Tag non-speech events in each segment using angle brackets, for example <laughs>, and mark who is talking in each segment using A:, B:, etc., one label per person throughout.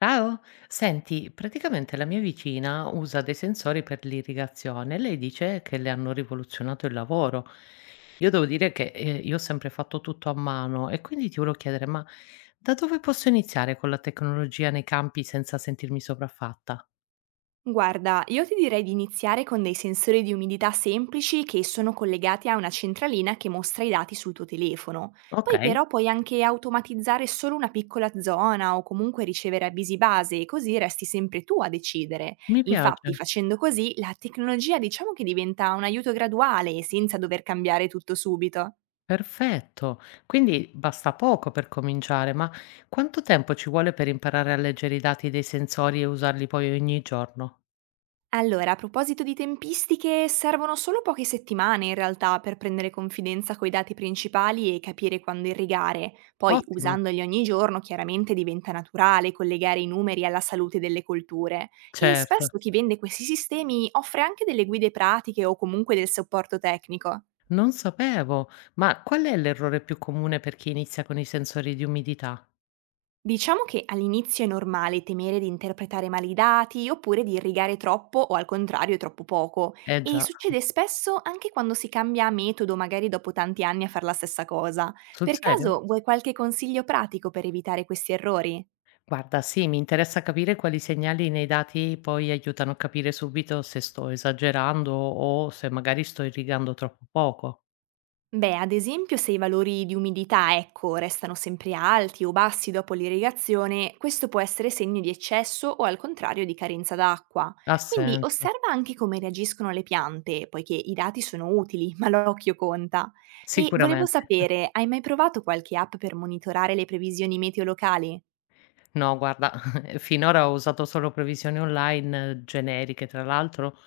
A: Ciao, senti, praticamente la mia vicina usa dei sensori per l'irrigazione e lei dice che le hanno rivoluzionato il lavoro. Io devo dire che io ho sempre fatto tutto a mano e quindi ti volevo chiedere, ma da dove posso iniziare con la tecnologia nei campi senza sentirmi sopraffatta?
B: Guarda, io ti direi di iniziare con dei sensori di umidità semplici che sono collegati a una centralina che mostra i dati sul tuo telefono.
A: Ok,
B: Poi però puoi anche automatizzare solo una piccola zona o comunque ricevere avvisi base, così resti sempre tu a decidere.
A: mi piace,
B: Infatti, facendo così, la tecnologia diciamo che diventa un aiuto graduale, senza dover cambiare tutto subito.
A: perfetto. Quindi basta poco per cominciare, ma quanto tempo ci vuole per imparare a leggere i dati dei sensori e usarli poi ogni giorno?
B: Allora, a proposito di tempistiche, servono solo poche settimane in realtà per prendere confidenza coi dati principali e capire quando irrigare. Poi,
A: Ottimo,
B: usandoli ogni giorno, chiaramente diventa naturale collegare i numeri alla salute delle colture. E
A: certo.
B: spesso chi vende questi sistemi offre anche delle guide pratiche o comunque del supporto tecnico.
A: Non sapevo, ma qual è l'errore più comune per chi inizia con i sensori di umidità?
B: Diciamo che all'inizio è normale temere di interpretare male i dati oppure di irrigare troppo o al contrario troppo poco
A: Eh
B: e
A: già,
B: succede spesso anche quando si cambia metodo, magari dopo tanti anni a fare la stessa cosa.
A: sul
B: Per
A: serio?
B: caso vuoi qualche consiglio pratico per evitare questi errori?
A: Guarda, sì, mi interessa capire quali segnali nei dati poi aiutano a capire subito se sto esagerando o se magari sto irrigando troppo poco.
B: Beh, ad esempio, se i valori di umidità, ecco, restano sempre alti o bassi dopo l'irrigazione, questo può essere segno di eccesso o al contrario di carenza d'acqua.
A: Ha
B: Quindi
A: senso,
B: osserva anche come reagiscono le piante, poiché i dati sono utili, <laughs> ma l'occhio conta. E volevo
A: sicuramente.
B: sapere, hai mai provato qualche app per monitorare le previsioni meteo locali?
A: No, guarda, <laughs> finora ho usato solo previsioni online generiche, tra l'altro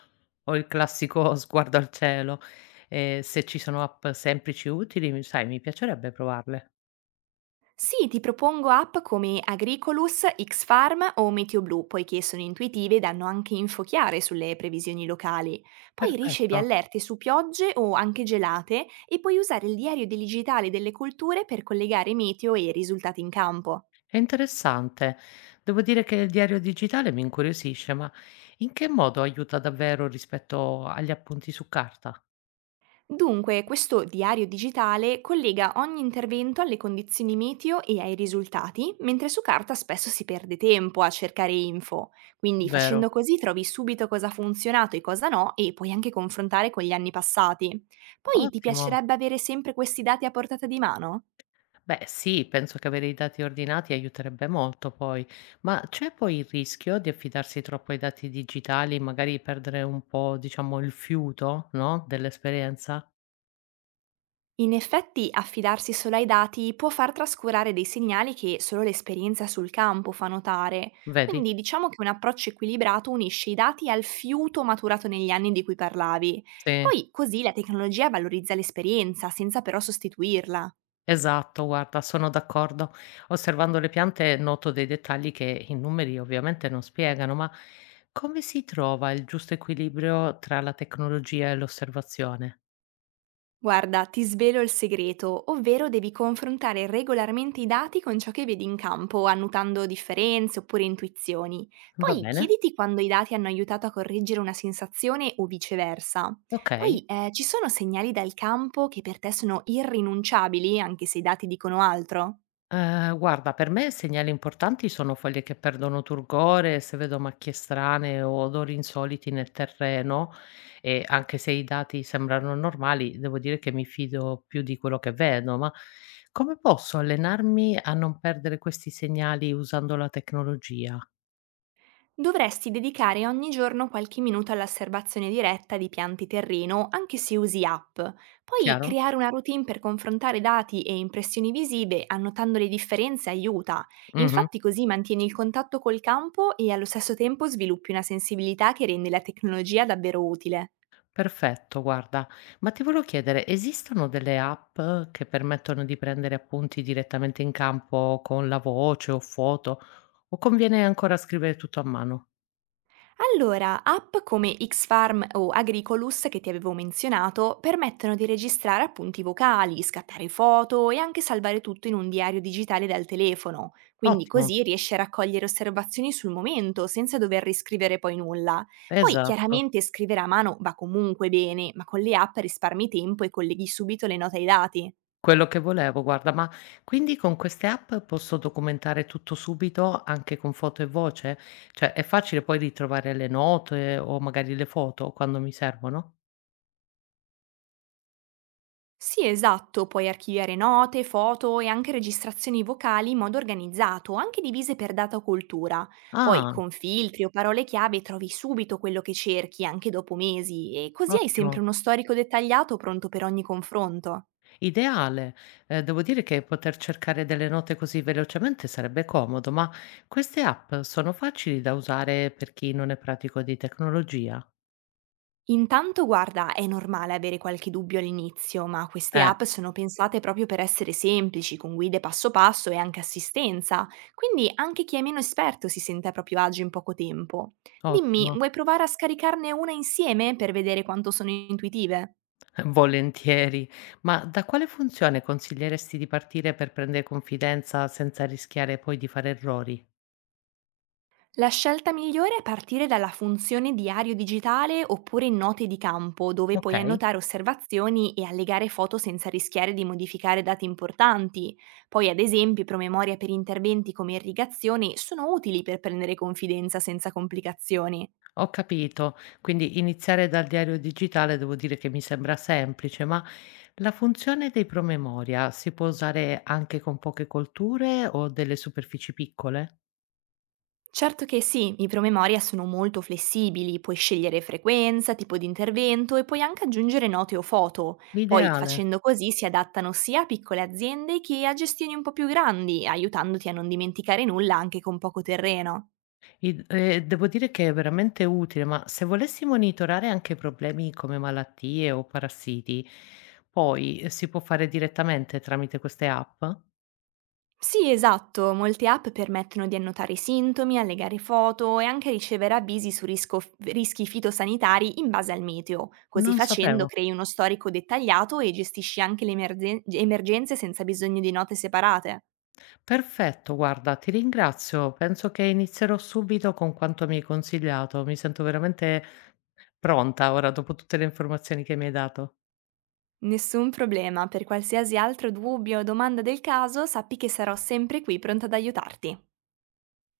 A: ho il classico <laughs> sguardo al cielo. Se ci sono app semplici e utili, sai, mi piacerebbe provarle.
B: Sì, ti propongo app come Agricolus, Xfarm o MeteoBlu, poiché sono intuitive e danno anche info chiare sulle previsioni locali. Poi ricevi
A: Perfetto,
B: allerte su piogge o anche gelate e puoi usare il diario digitale delle colture per collegare meteo e risultati in campo.
A: è interessante. Devo dire che il diario digitale mi incuriosisce, ma in che modo aiuta davvero rispetto agli appunti su carta?
B: Dunque, questo diario digitale collega ogni intervento alle condizioni meteo e ai risultati, mentre su carta spesso si perde tempo a cercare info. Quindi
A: Vero?
B: facendo così trovi subito cosa ha funzionato e cosa no e puoi anche confrontare con gli anni passati. Poi ti
A: Ottimo.
B: piacerebbe avere sempre questi dati a portata di mano?
A: Beh, sì, penso che avere i dati ordinati aiuterebbe molto poi, ma c'è poi il rischio di affidarsi troppo ai dati digitali, magari perdere un po', diciamo, il fiuto, no? Dell'esperienza?
B: In effetti, affidarsi solo ai dati può far trascurare dei segnali che solo l'esperienza sul campo fa notare,
A: Vedi?
B: quindi diciamo che un approccio equilibrato unisce i dati al fiuto maturato negli anni di cui parlavi.
A: Sì.
B: Poi così la tecnologia valorizza l'esperienza senza però sostituirla.
A: Esatto, guarda, sono d'accordo. Osservando le piante noto dei dettagli che i numeri ovviamente non spiegano, ma come si trova il giusto equilibrio tra la tecnologia e l'osservazione?
B: Guarda, ti svelo il segreto, ovvero devi confrontare regolarmente i dati con ciò che vedi in campo, annotando differenze oppure intuizioni.
A: Va
B: Poi
A: bene?
B: chiediti quando i dati hanno aiutato a correggere una sensazione o viceversa.
A: Ok.
B: Poi, ci sono segnali dal campo che per te sono irrinunciabili, anche se i dati dicono altro?
A: Guarda, per me segnali importanti sono foglie che perdono turgore, se vedo macchie strane o odori insoliti nel terreno e anche se i dati sembrano normali, devo dire che mi fido più di quello che vedo, ma come posso allenarmi a non perdere questi segnali usando la tecnologia?
B: Dovresti dedicare ogni giorno qualche minuto all'osservazione diretta di piante terreno, anche se usi app. Poi
A: Chiaro?
B: creare una routine per confrontare dati e impressioni visive, annotando le differenze, aiuta.
A: Mh-mh.
B: Infatti così mantieni il contatto col campo e allo stesso tempo sviluppi una sensibilità che rende la tecnologia davvero utile.
A: Perfetto, guarda. Ma ti volevo chiedere, esistono delle app che permettono di prendere appunti direttamente in campo con la voce o foto, o conviene ancora scrivere tutto a mano?
B: Allora, app come Xfarm o Agricolus che ti avevo menzionato permettono di registrare appunti vocali, scattare foto e anche salvare tutto in un diario digitale dal telefono, quindi
A: Ottimo,
B: così riesci a raccogliere osservazioni sul momento senza dover riscrivere poi nulla. Poi
A: esatto,
B: chiaramente scrivere a mano va comunque bene, ma con le app risparmi tempo e colleghi subito le note ai dati.
A: quello che volevo, guarda, ma quindi con queste app posso documentare tutto subito anche con foto e voce? Cioè, è facile poi ritrovare le note o magari le foto quando mi servono?
B: Sì, esatto, puoi archiviare note, foto e anche registrazioni vocali in modo organizzato, anche divise per data o cultura. Poi
A: Ah,
B: con filtri o parole chiave trovi subito quello che cerchi, anche dopo mesi, e così hai sempre
A: ottimo.
B: uno storico dettagliato pronto per ogni confronto.
A: Ideale. Devo dire che poter cercare delle note così velocemente sarebbe comodo, ma queste app sono facili da usare per chi non è pratico di tecnologia?
B: Intanto guarda, è normale avere qualche dubbio all'inizio, ma queste
A: Eh,
B: app sono pensate proprio per essere semplici, con guide passo passo e anche assistenza, quindi anche chi è meno esperto si sente a proprio agio in poco tempo. Dimmi,
A: ottimo,
B: vuoi provare a scaricarne una insieme per vedere quanto sono intuitive?
A: <laughs> volentieri. Ma da quale funzione consiglieresti di partire per prendere confidenza senza rischiare poi di fare errori?
B: La scelta migliore è partire dalla funzione diario digitale oppure note di campo, dove
A: Ok.
B: puoi annotare osservazioni e allegare foto senza rischiare di modificare dati importanti. Poi, ad esempio, promemoria per interventi come irrigazione sono utili per prendere confidenza senza complicazioni.
A: Ho capito, quindi iniziare dal diario digitale devo dire che mi sembra semplice, ma la funzione dei promemoria si può usare anche con poche colture o delle superfici piccole?
B: Certo che sì, i promemoria sono molto flessibili, puoi scegliere frequenza, tipo di intervento e puoi anche aggiungere note o foto. Poi,
A: L'ideale.
B: facendo così, si adattano sia a piccole aziende che a gestioni un po' più grandi, aiutandoti a non dimenticare nulla anche con poco terreno.
A: Devo dire che è veramente utile, ma se volessi monitorare anche problemi come malattie o parassiti, poi si può fare direttamente tramite queste app?
B: Sì, esatto, molte app permettono di annotare i sintomi, allegare foto e anche ricevere avvisi su rischi fitosanitari in base al meteo. Così
A: Non
B: facendo
A: sapevo.
B: crei uno storico dettagliato e gestisci anche le emergenze senza bisogno di note separate.
A: Perfetto, guarda, ti ringrazio. Penso che inizierò subito con quanto mi hai consigliato. Mi sento veramente pronta ora dopo tutte le informazioni che mi hai dato.
B: Nessun problema, per qualsiasi altro dubbio o domanda del caso sappi che sarò sempre qui pronta ad aiutarti.